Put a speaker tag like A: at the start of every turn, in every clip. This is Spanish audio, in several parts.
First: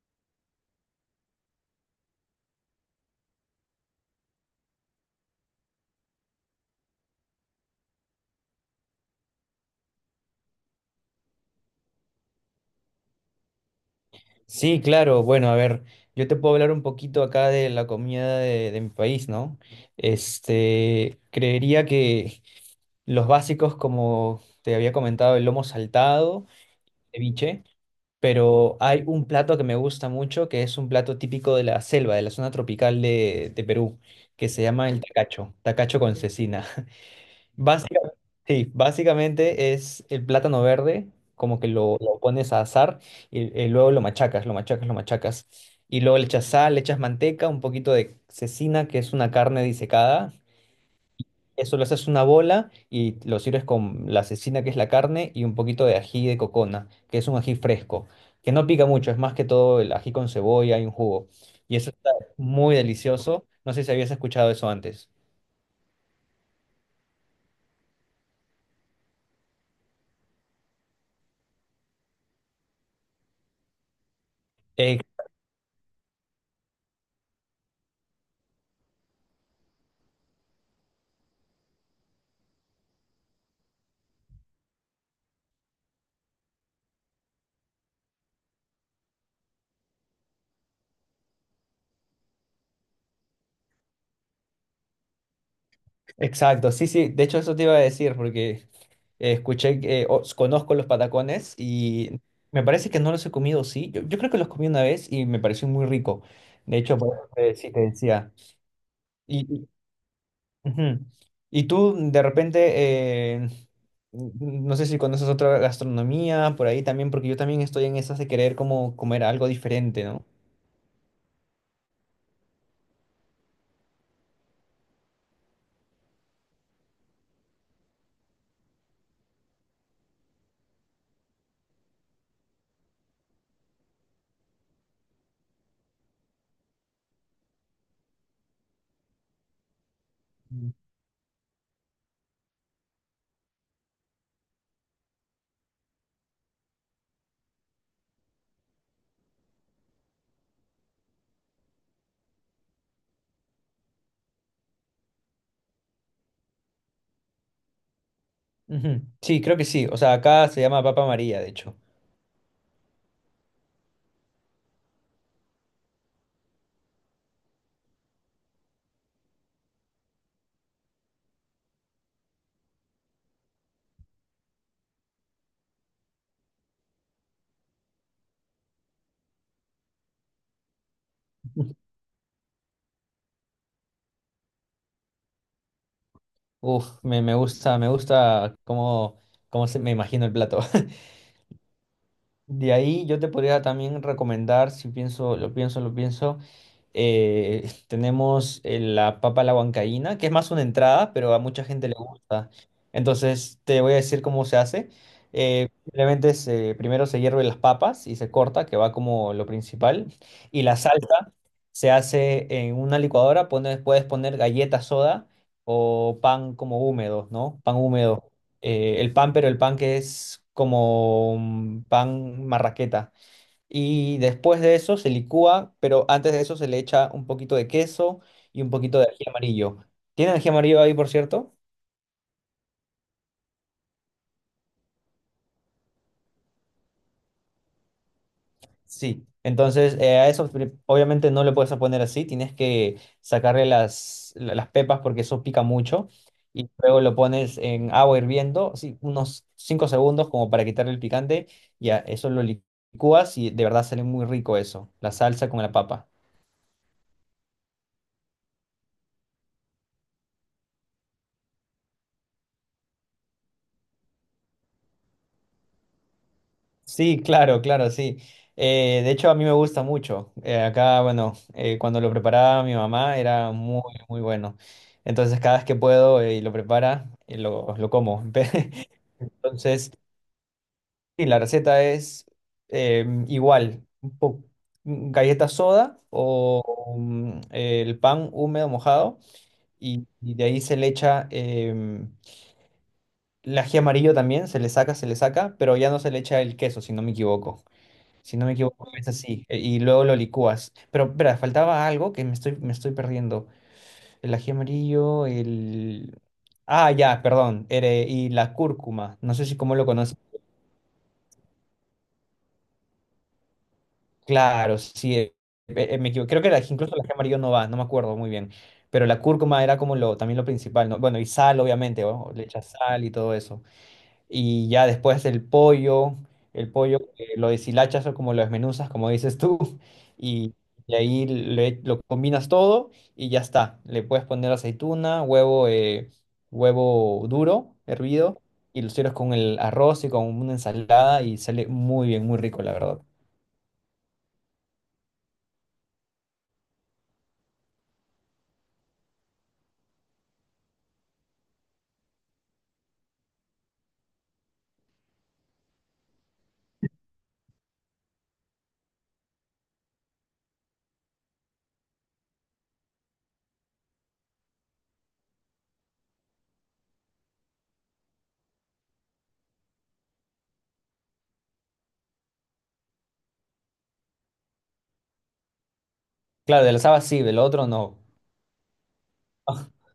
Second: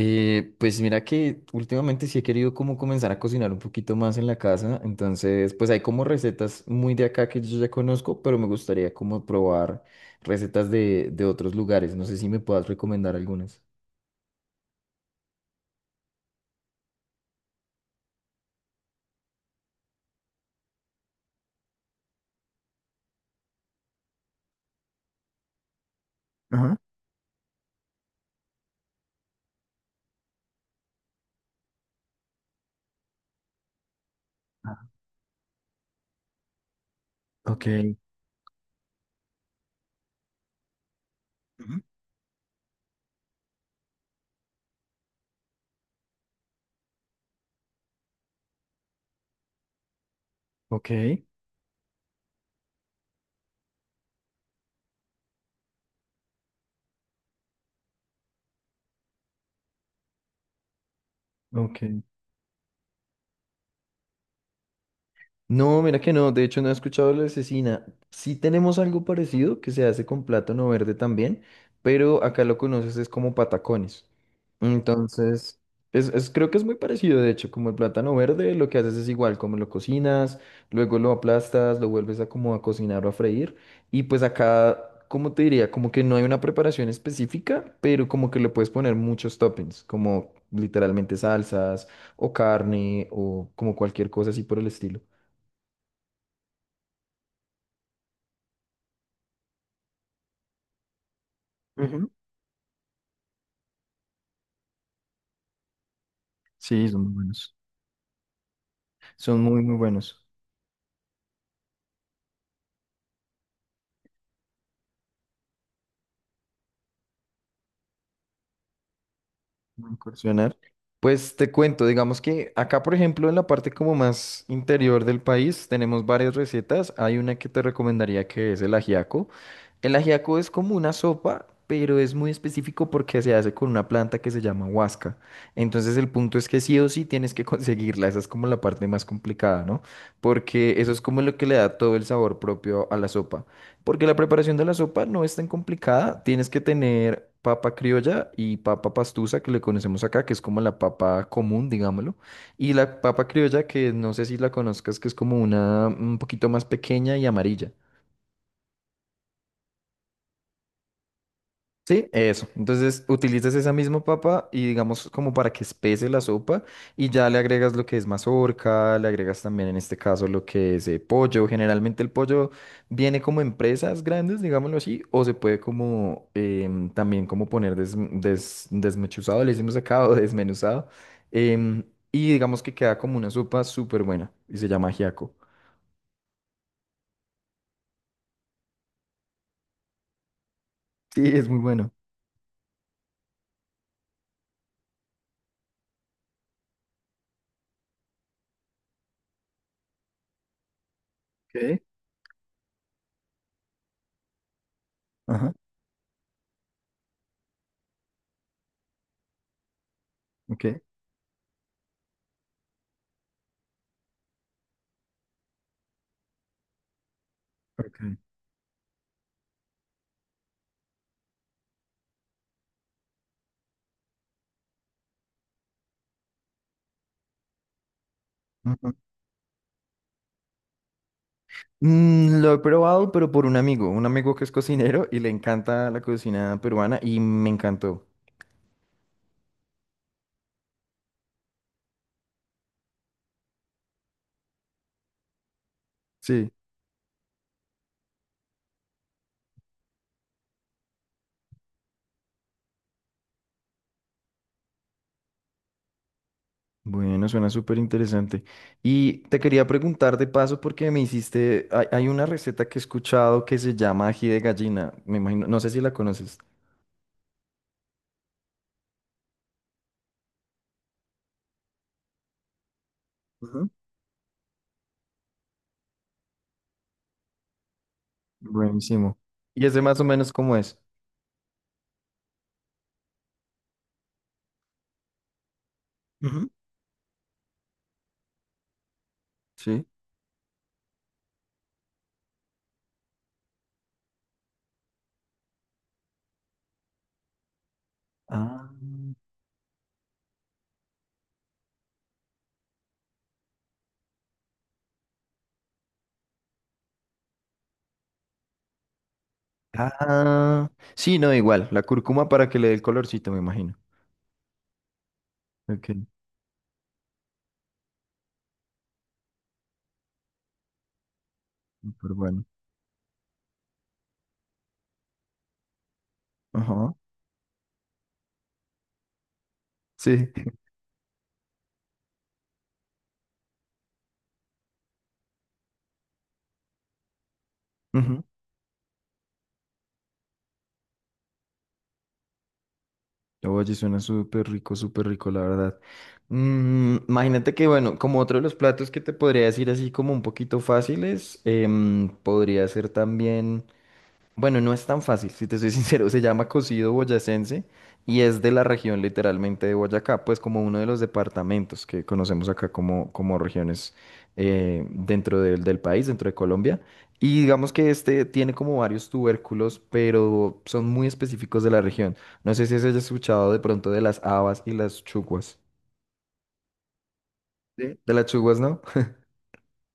A: Pues mira que últimamente sí he querido como comenzar a cocinar un poquito más en la casa, entonces pues hay como recetas muy de acá que yo ya conozco, pero me gustaría como probar recetas de otros lugares, no sé si me puedas recomendar algunas.
B: Sí, claro. Bueno, a ver, yo te puedo hablar un poquito acá de la comida de mi país, ¿no? Creería que los básicos, como te había comentado, el lomo saltado,
A: Ajá.
B: ceviche, pero hay un plato que me gusta mucho, que es un plato típico de la selva, de la zona tropical de Perú, que se
A: Ah.
B: llama el tacacho con cecina.
A: Ok.
B: Básicamente, sí, básicamente es el plátano verde, como que
A: Ujú.
B: lo pones a asar y luego lo machacas, lo machacas, lo machacas. Y luego le echas sal, le echas manteca, un poquito de cecina, que es una carne disecada.
A: Ok.
B: Eso lo haces una bola y lo sirves con la cecina, que es la carne, y un poquito de ají de cocona, que es un ají fresco, que no pica mucho, es más que todo el ají con cebolla y un jugo. Y
A: Ok.
B: eso está muy delicioso. No sé si habías escuchado eso antes.
A: No, mira que no, de hecho no he escuchado la cecina. Sí tenemos algo parecido que se hace con plátano verde también, pero acá lo conoces es como patacones. Entonces, creo que es muy parecido, de hecho, como el plátano verde, lo que haces es igual, como lo cocinas, luego lo aplastas, lo vuelves a como a cocinar o a freír, y pues acá, como te diría, como que no hay una preparación específica, pero como que le puedes poner muchos toppings, como literalmente salsas o carne o como cualquier cosa así por el estilo.
B: Exacto, sí, sí, de hecho eso te iba a decir porque escuché, conozco los patacones
A: Ujú.
B: y me parece que no los he comido, sí, yo creo que los comí una vez y me pareció muy rico, de
A: Sí,
B: hecho,
A: son muy buenos.
B: sí te decía.
A: Son muy,
B: Y,
A: muy buenos.
B: y, ujú. Y tú de repente, no sé si conoces otra gastronomía por ahí también, porque yo también estoy en esas de querer como comer algo
A: Voy
B: diferente, ¿no?
A: incursionar. Pues te cuento, digamos que acá, por ejemplo, en la parte como más interior del país, tenemos varias recetas. Hay una que te recomendaría que es el ajiaco. El ajiaco es como una sopa, pero es muy específico porque se hace con una planta que se llama huasca. Entonces el punto es que sí o sí tienes que conseguirla. Esa es como la parte más complicada, ¿no? Porque eso es como lo que le da todo el sabor propio a la sopa. Porque la preparación de la sopa no es tan complicada. Tienes que tener papa criolla y papa pastusa, que le conocemos acá, que es como la papa común, digámoslo. Y la papa criolla, que no sé si la conozcas, que es como una un poquito más pequeña y amarilla.
B: Ujú. Sí, creo que sí, o sea, acá se llama Papa María, de hecho.
A: Sí, eso. Entonces utilizas esa misma papa y digamos como para que espese la sopa y ya le agregas lo que es mazorca, le agregas también en este caso lo que es pollo. Generalmente el pollo viene como en presas grandes, digámoslo así, o se puede como también como poner desmechuzado, le hicimos acá o desmenuzado. em, y digamos que queda como una sopa súper buena y se llama ajiaco.
B: Uf, me gusta, me gusta me imagino el plato.
A: Sí, es muy bueno.
B: De ahí yo te podría también recomendar, si pienso, tenemos la papa a la huancaína, que es más una entrada, pero a mucha
A: Ok.
B: gente le gusta. Entonces te voy a decir cómo se hace.
A: Ajá.
B: Primero se hierven las papas y se corta, que va como lo principal. Y
A: Ok.
B: la salsa se hace en una licuadora, puedes poner galletas soda o pan como húmedo, ¿no? Pan húmedo pero el pan que es como un pan marraqueta. Y después de eso se licúa, pero antes de eso se le echa un poquito de queso y un
A: Ok.
B: poquito de ají amarillo. ¿Tiene ají amarillo ahí, por cierto?
A: Mm, lo he probado, pero por un amigo que es cocinero y le encanta la cocina peruana y me encantó.
B: Sí, entonces obviamente no le puedes poner así, tienes que sacarle las pepas porque eso pica mucho
A: Sí,
B: y luego lo pones en agua hirviendo, sí, unos 5 segundos como para quitarle el picante y a eso lo licúas y de verdad sale muy rico eso, la salsa con la papa.
A: bueno, suena súper interesante. Y te quería preguntar de paso porque me hiciste, hay una receta que he escuchado que se llama ají de gallina, me imagino, no sé si la conoces.
B: Sí, claro, claro, sí. De hecho a mí me gusta mucho. Acá, bueno, cuando lo preparaba mi mamá era
A: Ujú.
B: muy, muy bueno. Entonces cada vez que puedo y lo prepara, lo como.
A: Buenísimo. ¿Y ese
B: Entonces,
A: más o menos cómo es?
B: sí, la receta es igual, galleta soda
A: Ujú.
B: o el pan húmedo mojado
A: Sí.
B: y de ahí se le echa el ají amarillo también, se le saca, pero ya no se le echa el queso, si no me equivoco. Si no me
A: Ah,
B: equivoco, es así. Y luego lo licúas. Pero, espera, faltaba algo que me estoy perdiendo. El ají amarillo, el... Ah, ya, perdón. Y la cúrcuma. No sé si cómo lo conoces.
A: ah, sí, no, igual, la cúrcuma para que le dé el colorcito, me imagino.
B: Claro, sí,
A: Ok.
B: me equivoco. Creo que incluso la ají amarillo no va, no me acuerdo muy bien. Pero la cúrcuma era como lo, también lo principal, ¿no? Bueno, y sal, obviamente,
A: Súper
B: ¿no? Le
A: bueno.
B: echas sal y todo eso. Y ya después el
A: Ajá.
B: pollo lo deshilachas o como lo desmenuzas, como dices tú,
A: Sí.
B: y, y ahí lo combinas todo y ya está. Le puedes poner aceituna, huevo, huevo duro, hervido, y lo sirves con el arroz y con una ensalada y sale muy bien, muy rico, la verdad.
A: Oye, suena súper rico, la verdad. Mm, imagínate que, bueno, como otro de los platos que te podría decir así como un poquito fáciles, podría ser también bueno, no es tan fácil, si te soy sincero, se llama cocido boyacense y es de la región literalmente de Boyacá, pues como uno de los departamentos que conocemos acá como, como regiones dentro del país, dentro de Colombia. Y digamos que este tiene como varios tubérculos, pero son muy específicos de la región. No sé si has escuchado de pronto de las habas y las chuguas.
B: Claro, del asado sí, del otro no.
A: Sí. De las chuguas, ¿no?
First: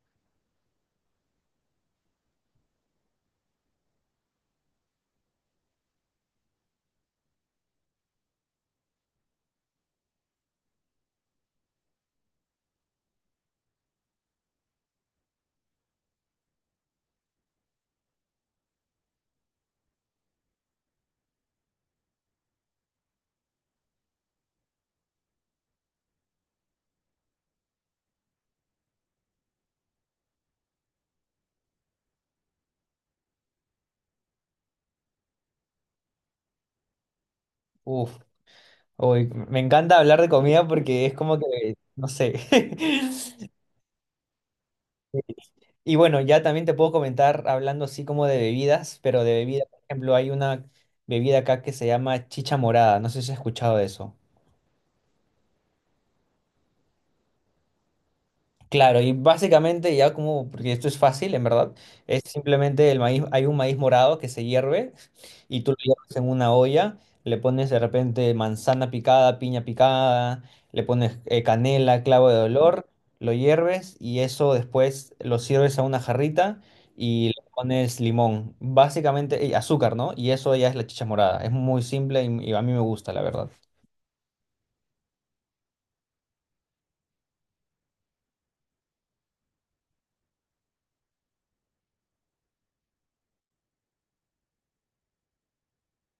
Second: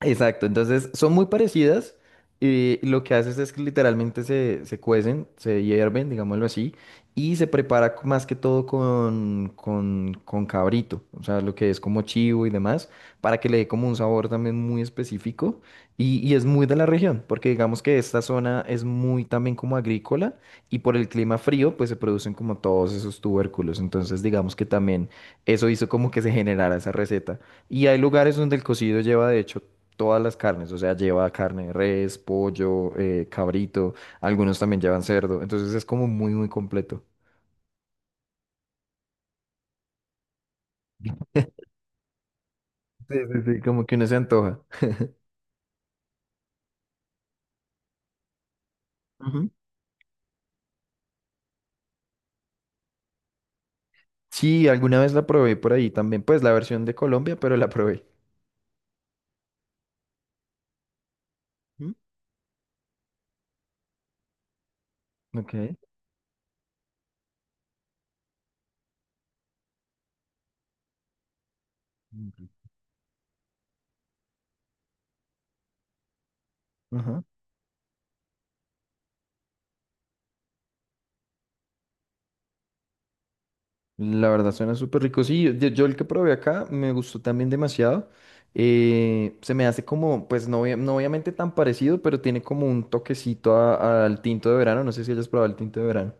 A: Exacto, entonces son muy parecidas y lo que haces es que literalmente se cuecen, se hierven, digámoslo así, y se prepara más que todo con cabrito, o sea, lo que es como chivo y demás, para que le dé como un sabor también muy específico y es muy de la región, porque digamos que esta zona es muy también como agrícola y por el clima frío pues se producen como todos esos tubérculos, entonces digamos que también eso hizo como que se generara esa receta. Y hay lugares donde el cocido lleva de hecho todas las carnes, o sea, lleva carne de res, pollo, cabrito, algunos también llevan cerdo, entonces es como muy, muy completo.
B: Uf, uy, me encanta hablar de comida porque es como que, no sé.
A: Sí, sí, sí, como que uno se antoja.
B: Y bueno, ya también te puedo comentar hablando así como de bebidas, pero de
A: Ujú.
B: bebida, por ejemplo, hay una bebida acá que se llama chicha morada, no sé si has escuchado de eso.
A: Sí, alguna vez la probé por ahí también, pues la versión de Colombia, pero la probé.
B: Claro, y básicamente ya como, porque esto es fácil, en verdad,
A: Ujú.
B: es simplemente el maíz, hay un maíz morado que se hierve
A: Ok.
B: y tú lo hierves en una olla, le pones de repente manzana picada, piña picada, le pones canela, clavo
A: Muy
B: de
A: rico.
B: olor, lo hierves y eso después lo sirves a una jarrita
A: Ajá.
B: y le pones limón, básicamente y azúcar, ¿no? Y eso ya es la chicha morada, es muy simple y a mí me gusta, la verdad.
A: La verdad suena súper rico. Sí, yo el que probé acá me gustó también demasiado. Se me hace como, pues no, no obviamente tan parecido, pero tiene como un toquecito al tinto de verano. No sé si hayas probado el tinto de verano.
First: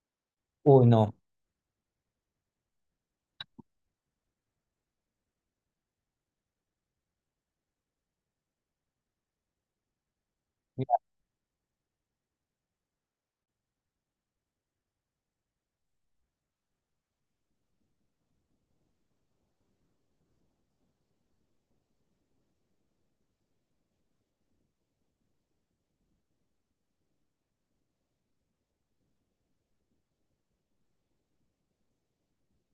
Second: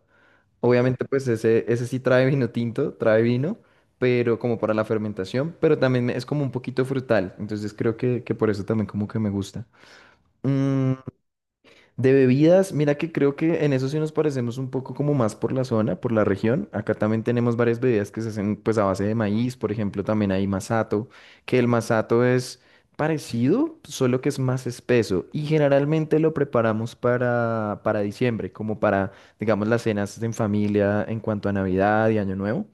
B: Uy,
A: Obviamente,
B: no.
A: pues ese sí trae vino tinto, trae vino, pero como para la fermentación, pero también es como un poquito frutal, entonces creo que por eso también como que me gusta. Mm, de bebidas, mira que creo que en eso sí nos parecemos un poco como más por la zona, por la región. Acá también tenemos varias bebidas que se hacen pues a base de maíz, por ejemplo, también hay masato, que el masato es parecido, solo que es más espeso y generalmente lo preparamos para diciembre, como para, digamos, las cenas en familia en cuanto a Navidad y Año Nuevo.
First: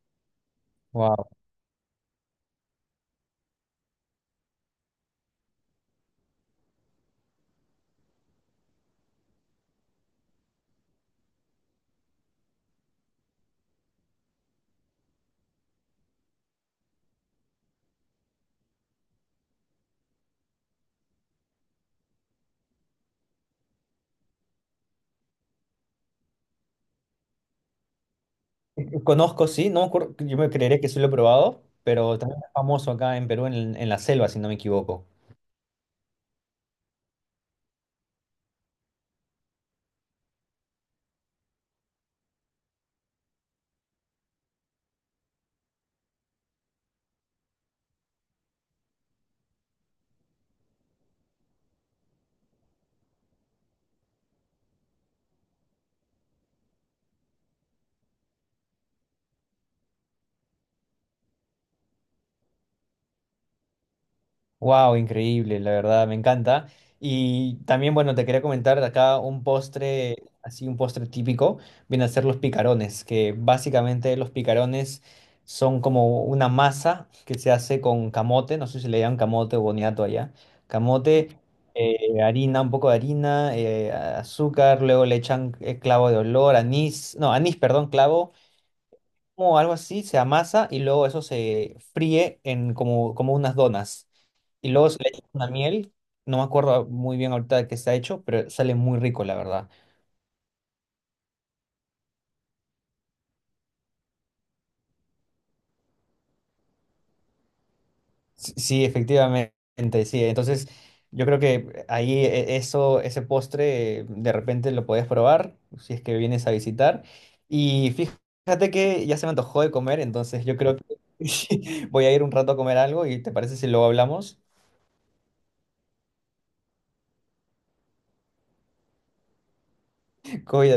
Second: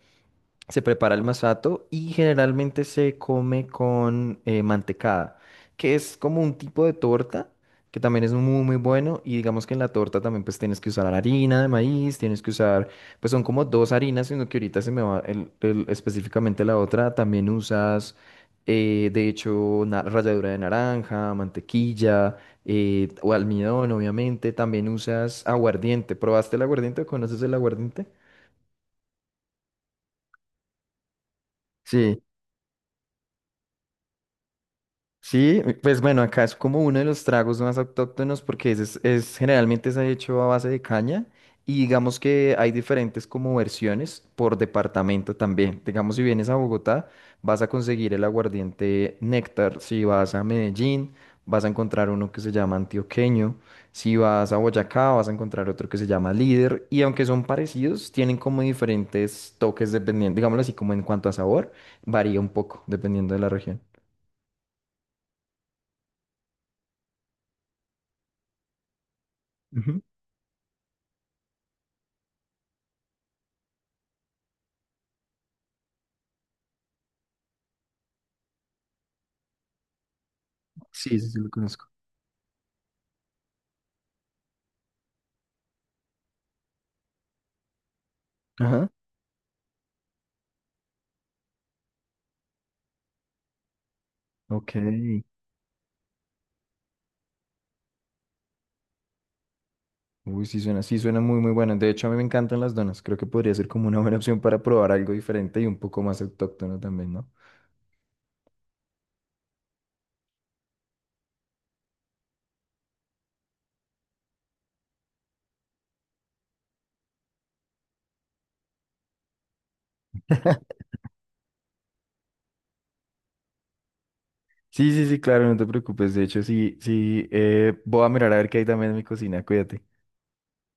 A: Se prepara el
B: Wow.
A: masato y generalmente se come con mantecada, que es como un tipo de torta que también es muy muy bueno y digamos que en la torta también pues tienes que usar harina de maíz, tienes que usar, pues son como dos harinas, sino que ahorita se me va específicamente la otra, también usas ralladura de naranja, mantequilla o almidón obviamente, también usas aguardiente, ¿probaste el aguardiente? O ¿conoces el aguardiente?
B: Conozco, sí, no me acuerdo, yo me creería que sí lo he probado, pero
A: Sí.
B: también es famoso acá en Perú, en la selva, si no me equivoco.
A: Sí, pues bueno, acá es como uno de los tragos más autóctonos porque generalmente se ha hecho a base de caña y digamos que hay diferentes como versiones por departamento también. Digamos, si vienes a Bogotá, vas a conseguir el aguardiente Néctar. Si vas a Medellín, vas a encontrar uno que se llama antioqueño. Si vas a Boyacá, vas a encontrar otro que se llama líder. Y aunque son parecidos, tienen como diferentes toques dependiendo, digámoslo así, como en cuanto a sabor, varía un poco dependiendo de la región.
B: Wow, increíble, la verdad, me encanta. Y también, bueno, te quería comentar acá un postre, así un postre típico, viene a ser los picarones, que básicamente los picarones son como una masa que se hace con camote, no sé si le llaman camote o boniato allá,
A: Sí, sí,
B: camote,
A: sí, lo conozco.
B: harina, un poco de harina, azúcar, luego le echan clavo de olor, anís, no, anís, perdón, clavo,
A: Ajá.
B: o algo así, se amasa y luego eso se fríe en como, como unas donas. Y
A: Ok.
B: luego se le echa una miel, no me acuerdo muy bien ahorita de qué está hecho, pero sale muy rico, la verdad.
A: Uy, sí suena muy, muy buena. De hecho, a mí me encantan las donas. Creo que podría ser como una buena opción para probar algo diferente y un poco más autóctono también, ¿no?
B: Sí, sí, efectivamente, sí. Entonces, yo creo que ahí eso, ese postre, de repente lo podés probar si es que vienes a visitar. Y fíjate que ya se me antojó de comer, entonces yo creo que voy a ir un rato a comer algo y ¿te parece si luego hablamos?
A: Sí, sí, sí, claro, no te preocupes. De hecho, sí, sí, voy a mirar a ver qué hay también en mi cocina. Cuídate.
B: Cuídate.